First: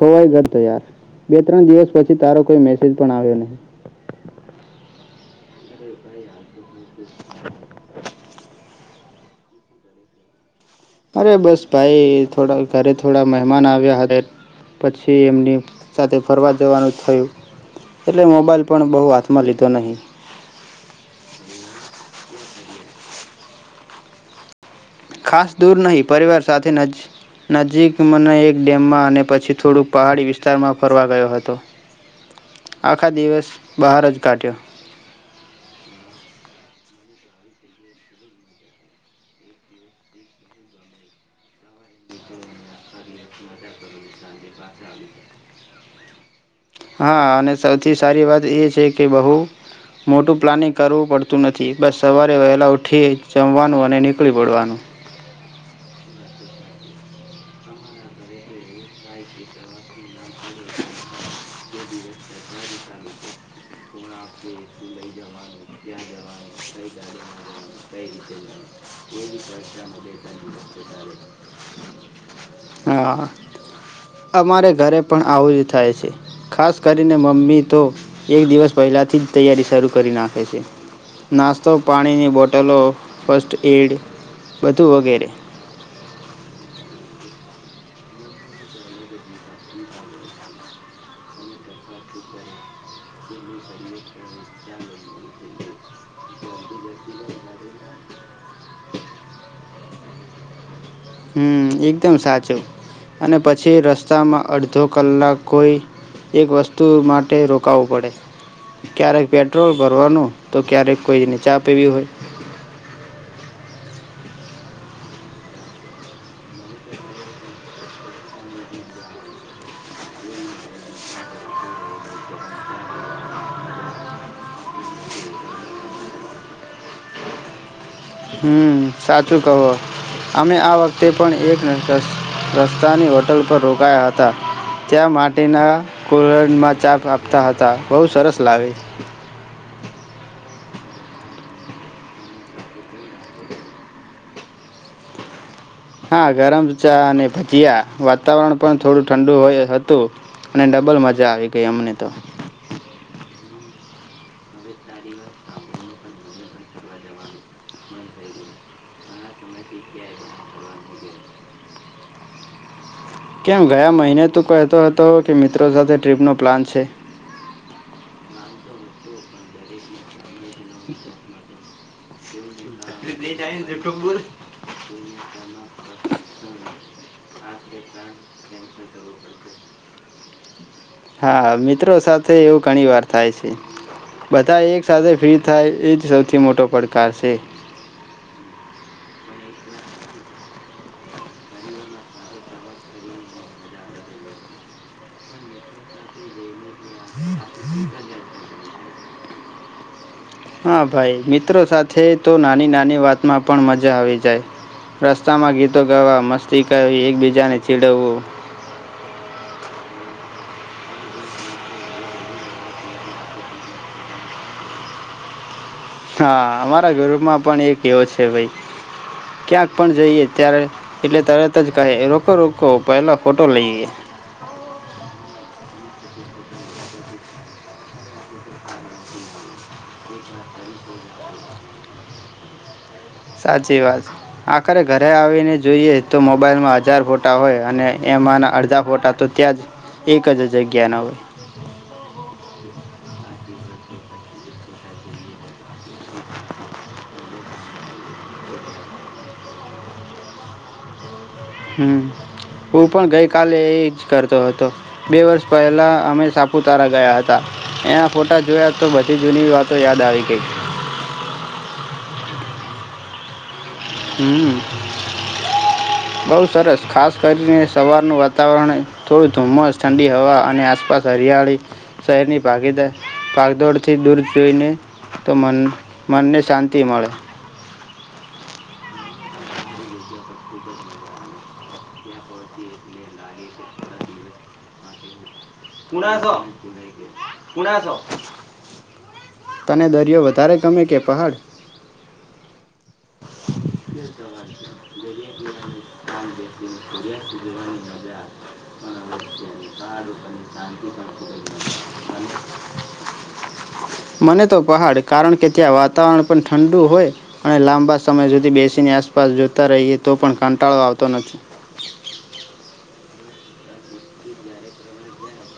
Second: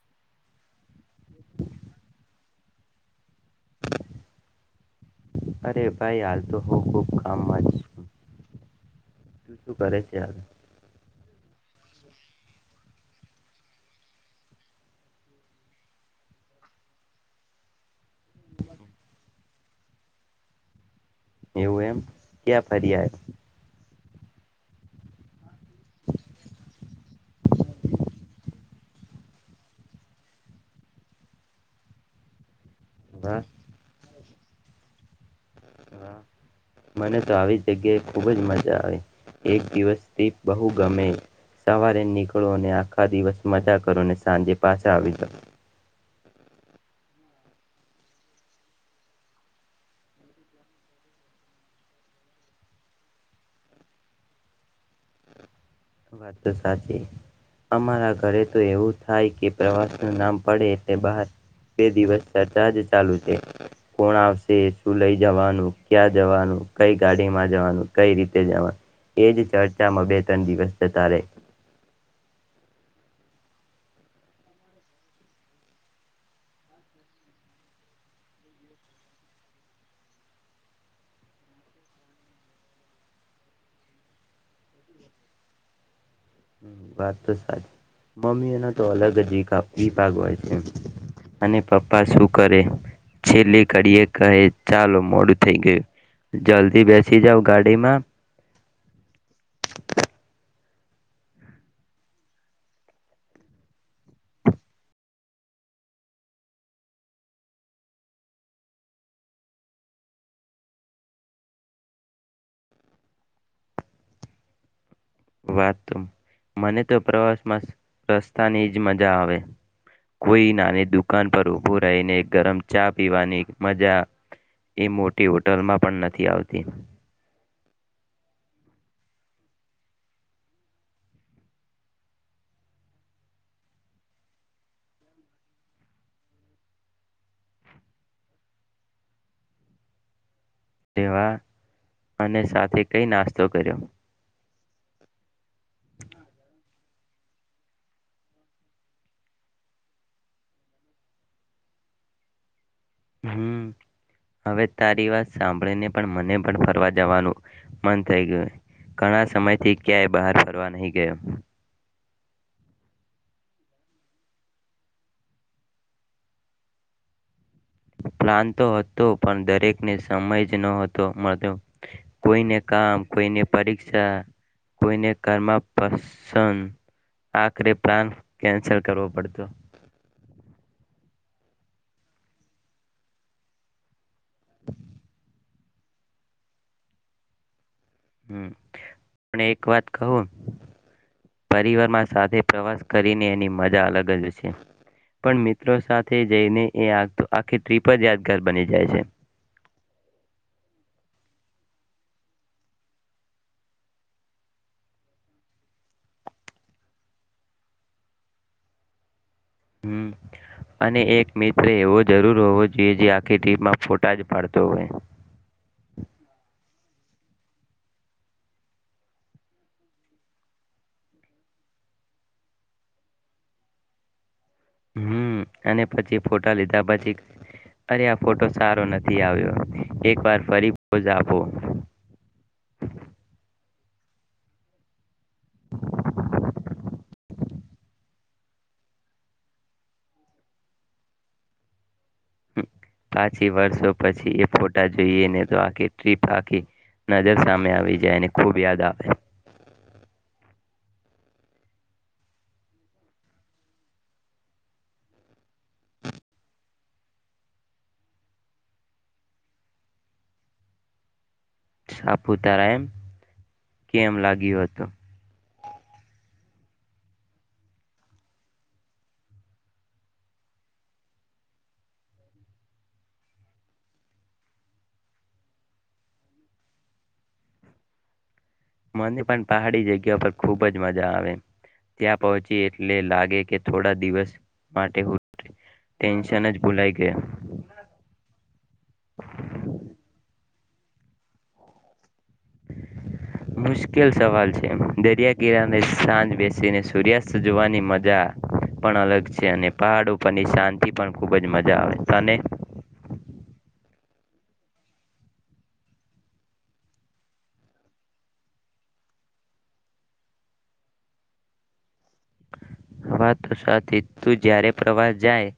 ખોવાઈ ગયો તો યાર બે ત્રણ દિવસ પછી તારો કોઈ મેસેજ પણ આવ્યો નહીં અરે ભાઈ હાલ તું ખૂબ ખૂબ કામ માજ તું શું કરે છે યાર અરે બસ ભાઈ થોડા ઘરે થોડા મહેમાન આવ્યા હતા પછી એમની સાથે ફરવા જવાનું થયું એટલે મોબાઈલ પણ બહુ હાથમાં લીધો નહિ એવું એમ ક્યાં ફરિયા ખાસ દૂર નહીં પરિવાર સાથે નજીકના એક ડેમમાં અને પછી થોડુંક પહાડી વિસ્તારમાં ફરવા ગયો હતો આખા વાહ દિવસ બહાર જ કાઢ્યો મને તો આવી જગ્યાએ ખુબ જ મજા આવે એક દિવસથી બહુ ગમે સવારે નીકળો અને આખા દિવસ મજા કરો ને સાંજે પાછા આવી જાવ હા અને સૌથી સારી વાત એ છે કે બહુ મોટું પ્લાનિંગ કરવું પડતું નથી બસ સવારે વહેલા ઉઠી જમવાનું અને નીકળી પડવાનું વાત તોસાચી અમારા ઘરે તો એવું થાય કે પ્રવાસ નું નામ પડે એ બહાર બે દિવસ ચર્ચા જ ચાલુ છે કોણ આવશે શું લઈ જવાનું ક્યાં જવાનું કઈ ગાડીમાં જવાનું કઈ રીતે જવાનું એજ ચર્ચામાં બે ત્રણ દિવસ તારે હા અમારે ઘરે પણ આવું જ થાય છે ખાસ કરીને મમ્મી તો એક દિવસ પહેલાથી જ તૈયારી શરૂ કરી નાખે છે નાસ્તો પાણીની બોટલો ફસ્ટ એડ બધું વગેરે વાત તો સાચી મમ્મી એનો તો અલગ જ વિભાગ હોય છે અને પપ્પા શું કરે છેલ્લી કડીએ કહે ચાલો મોડું થઈ ગયું જલ્દી બેસી જાવ ગાડીમાં હમ એકદમ સાચું અને પછી રસ્તામાં અડધો કલાક કોઈ એક વસ્તુ માટે રોકાવું પડે ક્યારેક પેટ્રોલ ભરવાનું તો ક્યારેક કોઈને ચા પીવી હોય વાત તો મને તો પ્રવાસમાં રસ્તાની જ મજા આવે કોઈ નાની દુકાન પર ઉભું રહીને ગરમ ચા પીવાની મજા એ મોટી હોટલમાં પણ નથી આવતી હમ સાચું કહો અમે આ વખતે પણ એક રસ્તાની હોટલ પર રોકાયા હતા ત્યાં માટીના કુલડમાં ચા આપતા હતા બહુ સરસ લાવી લેવા અને સાથે કઈ નાસ્તો કર્યો હા ગરમ ચા અને ભજીયા વાતાવરણ પણ થોડું ઠંડુ હોય હતું અને ડબલ મજા આવી ગઈ અમને તો હમ હવે તારી વાત સાંભળીને પણ મને પણ ફરવા જવાનું મન થઈ ગયું ઘણા સમય થી ક્યાંય બહાર ફરવા નહી ગયો કેમ ગયા મહિને તું કહેતો હતો કે મિત્રો સાથે ટ્રીપનો પ્લાન છે પ્લાન તો હતો પણ દરેકને સમય જ ન હતો મળતો કોઈને કામ કોઈની પરીક્ષા કોઈને કરમાં પસન આખરે પ્લાન કેન્સર કરવો પડતો હા મિત્રો સાથે એવું ઘણી વાર થાય છે બધા એક સાથે ફ્રી થાય એ જ સૌથી મોટો પડકાર છે હ પણ એક વાત કહું પરિવારમાં સાથે પ્રવાસ કરીને એની મજા અલગ જ છે પણ મિત્રો સાથે જઈને એ આ તો આખી ટ્રીપ જ યાદગાર બની જાય છે હા ભાઈ મિત્રો સાથે તો નાની નાની વાતમાં પણ મજા આવી જાય રસ્તામાં ગીતો ગાવા મસ્તી કરવી એકબીજાને ચીડવવું હમ અને એક મિત્ર એવો જરૂર હોવો જોઈએ જે આખી ટીમમાં ફોટા જ પાડતો હોય હા અમારા ઘરમાં પણ એક એવો છે ભાઈ ક્યાંક પણ જઈએ ત્યારે એટલે તરત જ કહે રોકો રોકો પહેલો ફોટો લઈએ હમ અને પછી ફોટા લીધા પછી અરે આ ફોટો સારો નથી આવ્યો એક વાર ફરી પોજ આપો સાચી વાત છે આખરે ઘરે આવીને જોઈએ તો મોબાઈલમાં હજાર ફોટા હોય અને એમાંના અડધા ફોટા તો ત્યાં જ એક જ જગ્યાના હોય હુ પાછી વર્ષો પછી એ ફોટા જોઈએને તો આખી ટીપ આખી નજર સામે આવી જાય ખુબ યાદ આવે હમ હું પણ ગઈ કાલે એ જ કરતો હતો બે વર્ષ પહેલા અમે સાપુતારા ગયા હતા એના ફોટા જોયા તો બધી જૂની વાતો યાદ આવી ગઈ છાપૂતારા એમ કેમ હમ લાગ્યું હતું બહુ સરસ ખાસ કરીને સવારનું વાતાવરણ થોડું ધુમ્મસ ઠંડી હવા અને આસપાસ હરિયાળી શહેરની ભાગીદાર ભાગદોડથી દૂર જોઈને તો મન મનને શાંતિ મળે મને પણ પહાડી જગ્યા પર ખુબ જ મજા આવે ત્યાં પહોંચી એટલે લાગે કે થોડા દિવસ માટે હું ટેન્શન જ ભૂલાઈ ગયા તને દરિયો વધારે તમે કે પહાડ મુશ્કેલ સવાલ છે દરિયા કિનારે સાંજ બેસીને સૂર્યાસ્ત જોવાની મજા પણ અલગ છે અને પહાડ ઉપરની શાંતિ પણ ખૂબ જ મજા આવે તને [unintelligible] મને તો પહાડ કારણ કે ત્યાં વાતાવરણ પણ ઠંડુ હોય અને લાંબા લાંબા સમય સુધી બેસીની આસપાસ જોતા રહીએ તો પણ કાંટાળો આવતો નથી વાત તો સાચી તું જયારે પ્રવાસ જાય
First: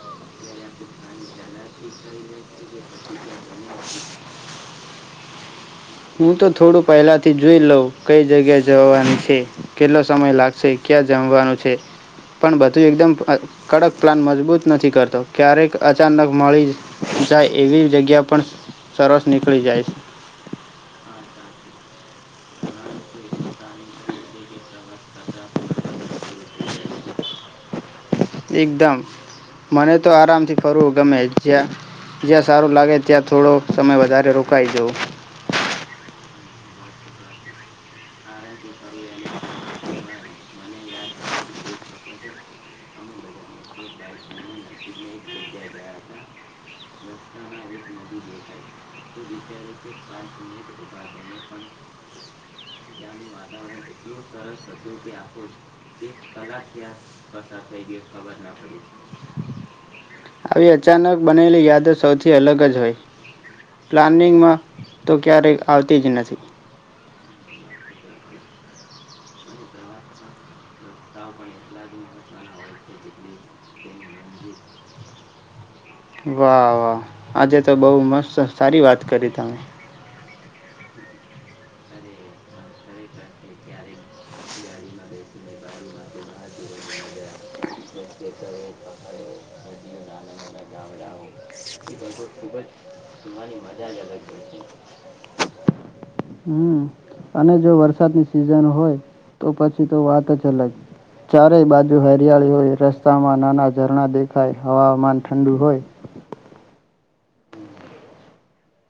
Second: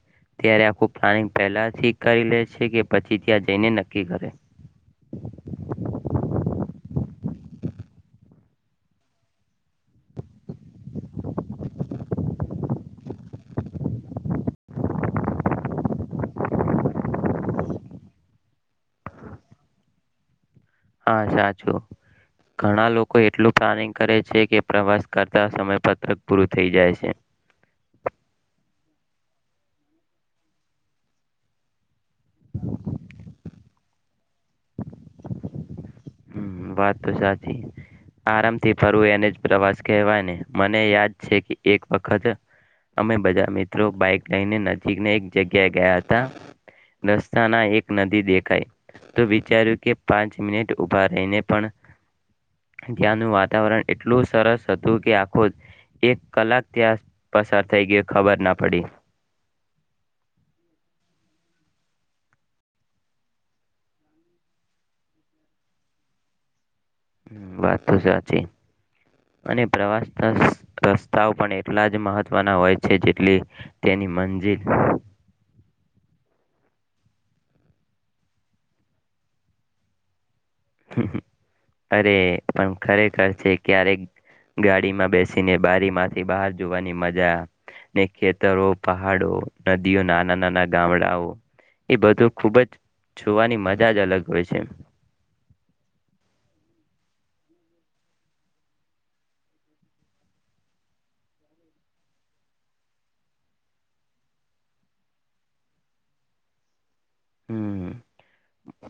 ત્યારે આખું પ્લાનિંગ પહેલાથી કરી લે છે કે પછી ત્યાં જઈને નક્કી કરે હું તો થોડું પહેલાથી જોઈ લઉં કઈ જગ્યા જવાની છે કેટલો સમય લાગશે ક્યાં જમવાનું છે પણ બધું એકદમ કડક પ્લાન મજબૂત નથી કરતો ક્યારેક અચાનક મળી જાય એવી જગ્યા પણ સરસ નીકળી જાય હા સાચું ઘણા લોકો કોઈ એટલું પ્લાનિંગ કરે છે કે પ્રવાસ્ કરતા સમયપત્રક પૂરું થઈ જાય છે છે એકદમ મને તો આરામથી ફરવું ગમે જ્યાં જ્યાં સારું લાગે ત્યાં થોડો સમય વધારે રોકાઈ જવું હમ વાત તો સાચી આરાામથી થી ફરવું એને જ પ્રવાસ કહેવાય ને મને યાદ છે કે એક વખતે અમે બધા મિત્રો બાઈક લઈને નજીકને એક જગ્યાએ ગયા હતા રસ્તાના એક નદી દેખાય તો વિચાર્યું કે પાંચ મિનિટ ઉભા રહીને પણ ત્યાંનું વાતાવરણ એટલું સરસ હતું કે આખું થઈ ગયો ખબર ના પડી આવી અચાનક બનેલી યાદ સૌથી અલગ જ હોય પ્લાનિંગમાં તો ક્યારેય આવતી જ નથી વાત તો સાચી અને પ્રવાસના રસ્તાઓ પણ એટલા જ મહત્વના હોય છે જેટલી તેની મંજિલ વાહ વાહ આજે તો બહ મસ્ત સારી વાત કરી તમે અરે પણ ખરેખર છે ક્યારેક ગાડીમાં બેસીને બારી માંથી બહાર જોવાની મજા ને ખેતરો પહાડો નદીઓ નાના નાના ગામડાઓ એ બધું ખુબ જ જોવાની મજા જ અલગ હોય છે હમ અને જો વરસાદની સિઝન હોય તો પછી તો વાત જ અલગ ચારેય બાજુ હરિયાળી હોય રસ્તામાં નાના ઝરણા દેખાય હવામાન ઠંડુ હોય હમ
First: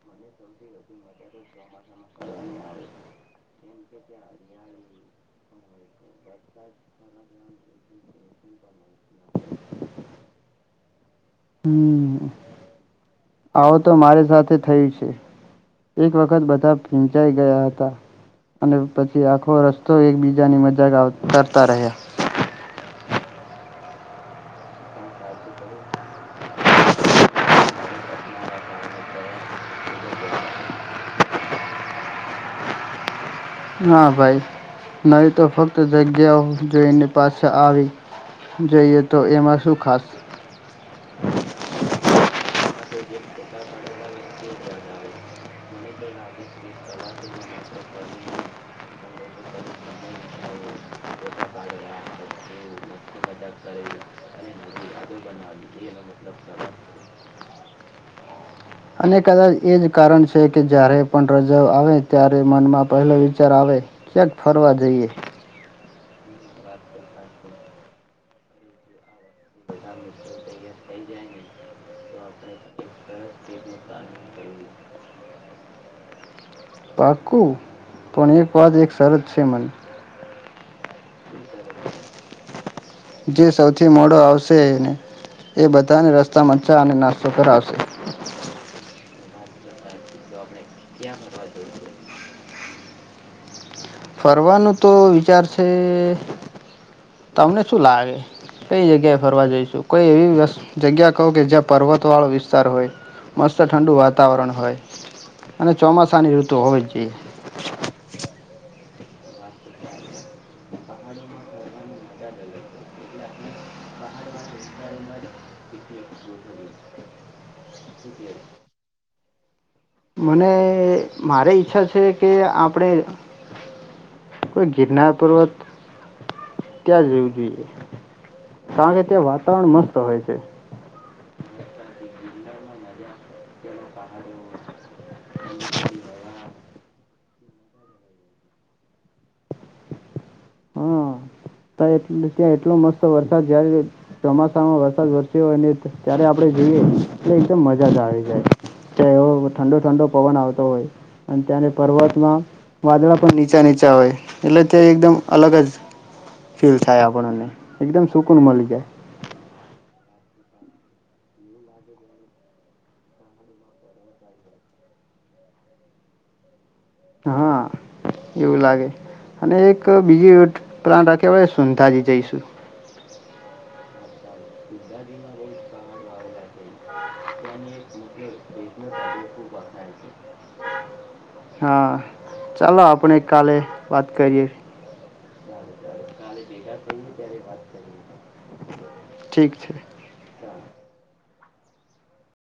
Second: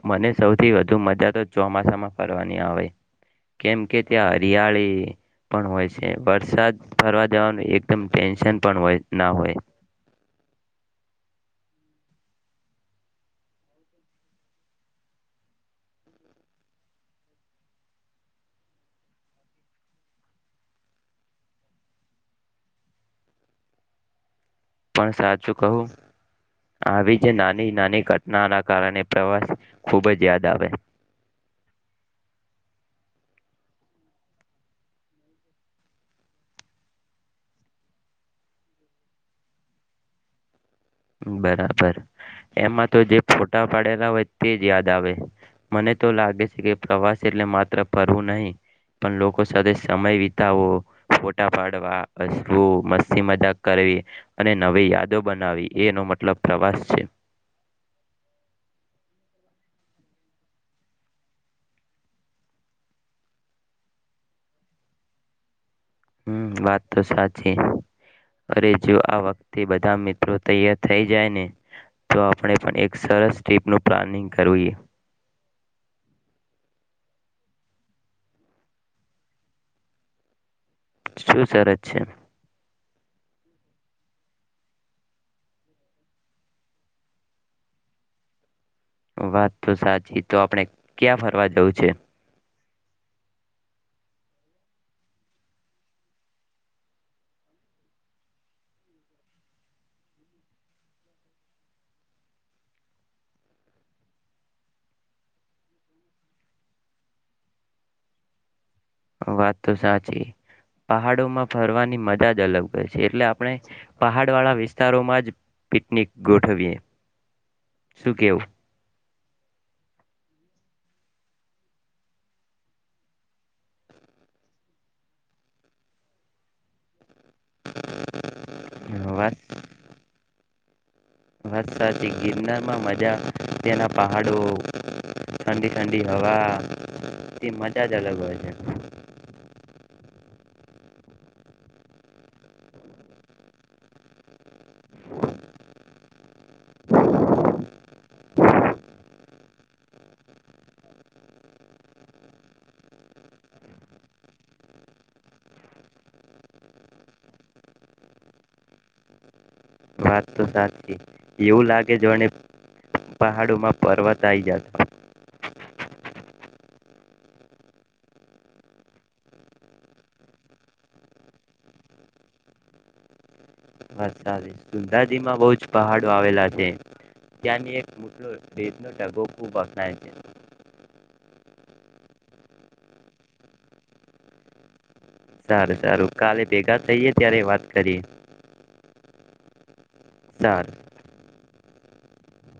મને સૌથી વધુ મજા તો ચોમાસામાં ફરવાની આવે કેમ કે ત્યાં હરિયાળી પણ હોય છે વરસાદ ફરવા જવાનું એકદમ ટેન્શન પણ હો ના હોય હમ આવો તો મારી સાથે થયું છે એક વખત બધા ફિંચાઈ ગયા હતા અને પછી આખો રસ્તો એકબીજાની મજાક ઉતારતા રહ્યા પણ સાચું કહું આવી જ નાની નાની ઘટનાના કારણે પ્રવાસ ખૂબ જ યાદ આવે હા ભાઈ નવી તો ફક્ત જગ્યા જોઈને પાછા આવી જઈએ તો એમાં શું ખાસ બરાબર એમાં તો જે ફોટા પાડેલા હોય તે જ યાદ આવે મને તો લાગે છે કે પ્રવાસ એટલે માત્ર ફરવું નહીિ પણ લોકો સાથે સમય વિતાવવો ફોટા પાડવા હસવું મસ્તી મજાક કરવી અને નવી યાદો બનાવી એનો મતલબ પ્રવાસ છે અને કદાચ એ જ કારણ છે કે જ્યારે પણ રજા આવે ત્યારે મનમાં પહેલો વિચાર આવે ક્યાંક ફરવા જઈએ હમ વાત તો સાચી અરે જો આ વાત તે બધા મિત્રો તૈયાર થઈ જાય ને તો આપણે પણ એક સરસ ટીપનું પ્લાનિંગ કરીએ પાકું પણ એક વાત એક સરત છે મારી શું સરત છે જે સૌથી મોડો આવશે એ બધાને રસ્તા માં ચા અને નાસ્તો કરાવશે વાત તો સાચી તો આપણે ક્યાં ફરવા જવું છે ફરવાનું તો વિચાર છે તમને શું લાગે કઈ જગ્યાએ ફરવા જઈશું કોઈ એવી જગ્યા કહ કે જ્યાં પર્વત વાળો વિસ્તાર હોય મસ્ત ઠંડુ વાતાવરણ હોય અને ચોમાસાની ઋતુ હોવી જ જોઈએ વાત તો સાચી પહાડોમાં ફરવાની મજા જ અલગ હો છે એટલે આપણે પહાડ વાળા વિસ્તારોમાં જ પિકનિક ગોઠવીએ શું કેવું મને મારી ઈચ્છા છે કે આપણેે કોઈ ગિરનાર પર્વત ત્યાં જવું કારણ કે ત્યાં વાત વાતાવરણ મસ્ત હોય છે વાત સાચી ગિરનારમાં મજા તેના પહાડો ઠંડી ઠંડી હવા તે મજા જ અલગ હોય છે. હા એ ત્યાં એટલો મસ્ત વરસાદ જયારે ચોમાસામાં વરસાદ વરસ્યો હોય ત્યારે આપણે જઈએ એટલે એકદમ મજા જ આવી જાય ત્યાં એવો ઠંડો ઠંડો પવન આવતો હોય અને ત્યાંને પર્વતમાં વાદળા પણ નીચા નીચા હોય એટલે ત્યા એકદમ અલગ જ ફીલ થાય આપણને એકદમ સુકૂન મળી જાય. વાત તો સાચી એવું લાગે જો અને પહાડોમાં પર્વત આવી જાતા હા એવું લાગે અને એક બીજી એવી પ્રણતા કેવાય સંધાજી જઈશું. વરસા સુધાજીમાં બહુ જ પહાડો આવેલા છે ત્યાંની એકટલો રેપનો ડગો ખૂબ પકડાય છે. હા ચાલો આપણે કાલે વાત કરીયે. સારું સારું કાલે ભેગા થઈએ ત્યારે વાત કરીએ. ઠીક છે. સારુ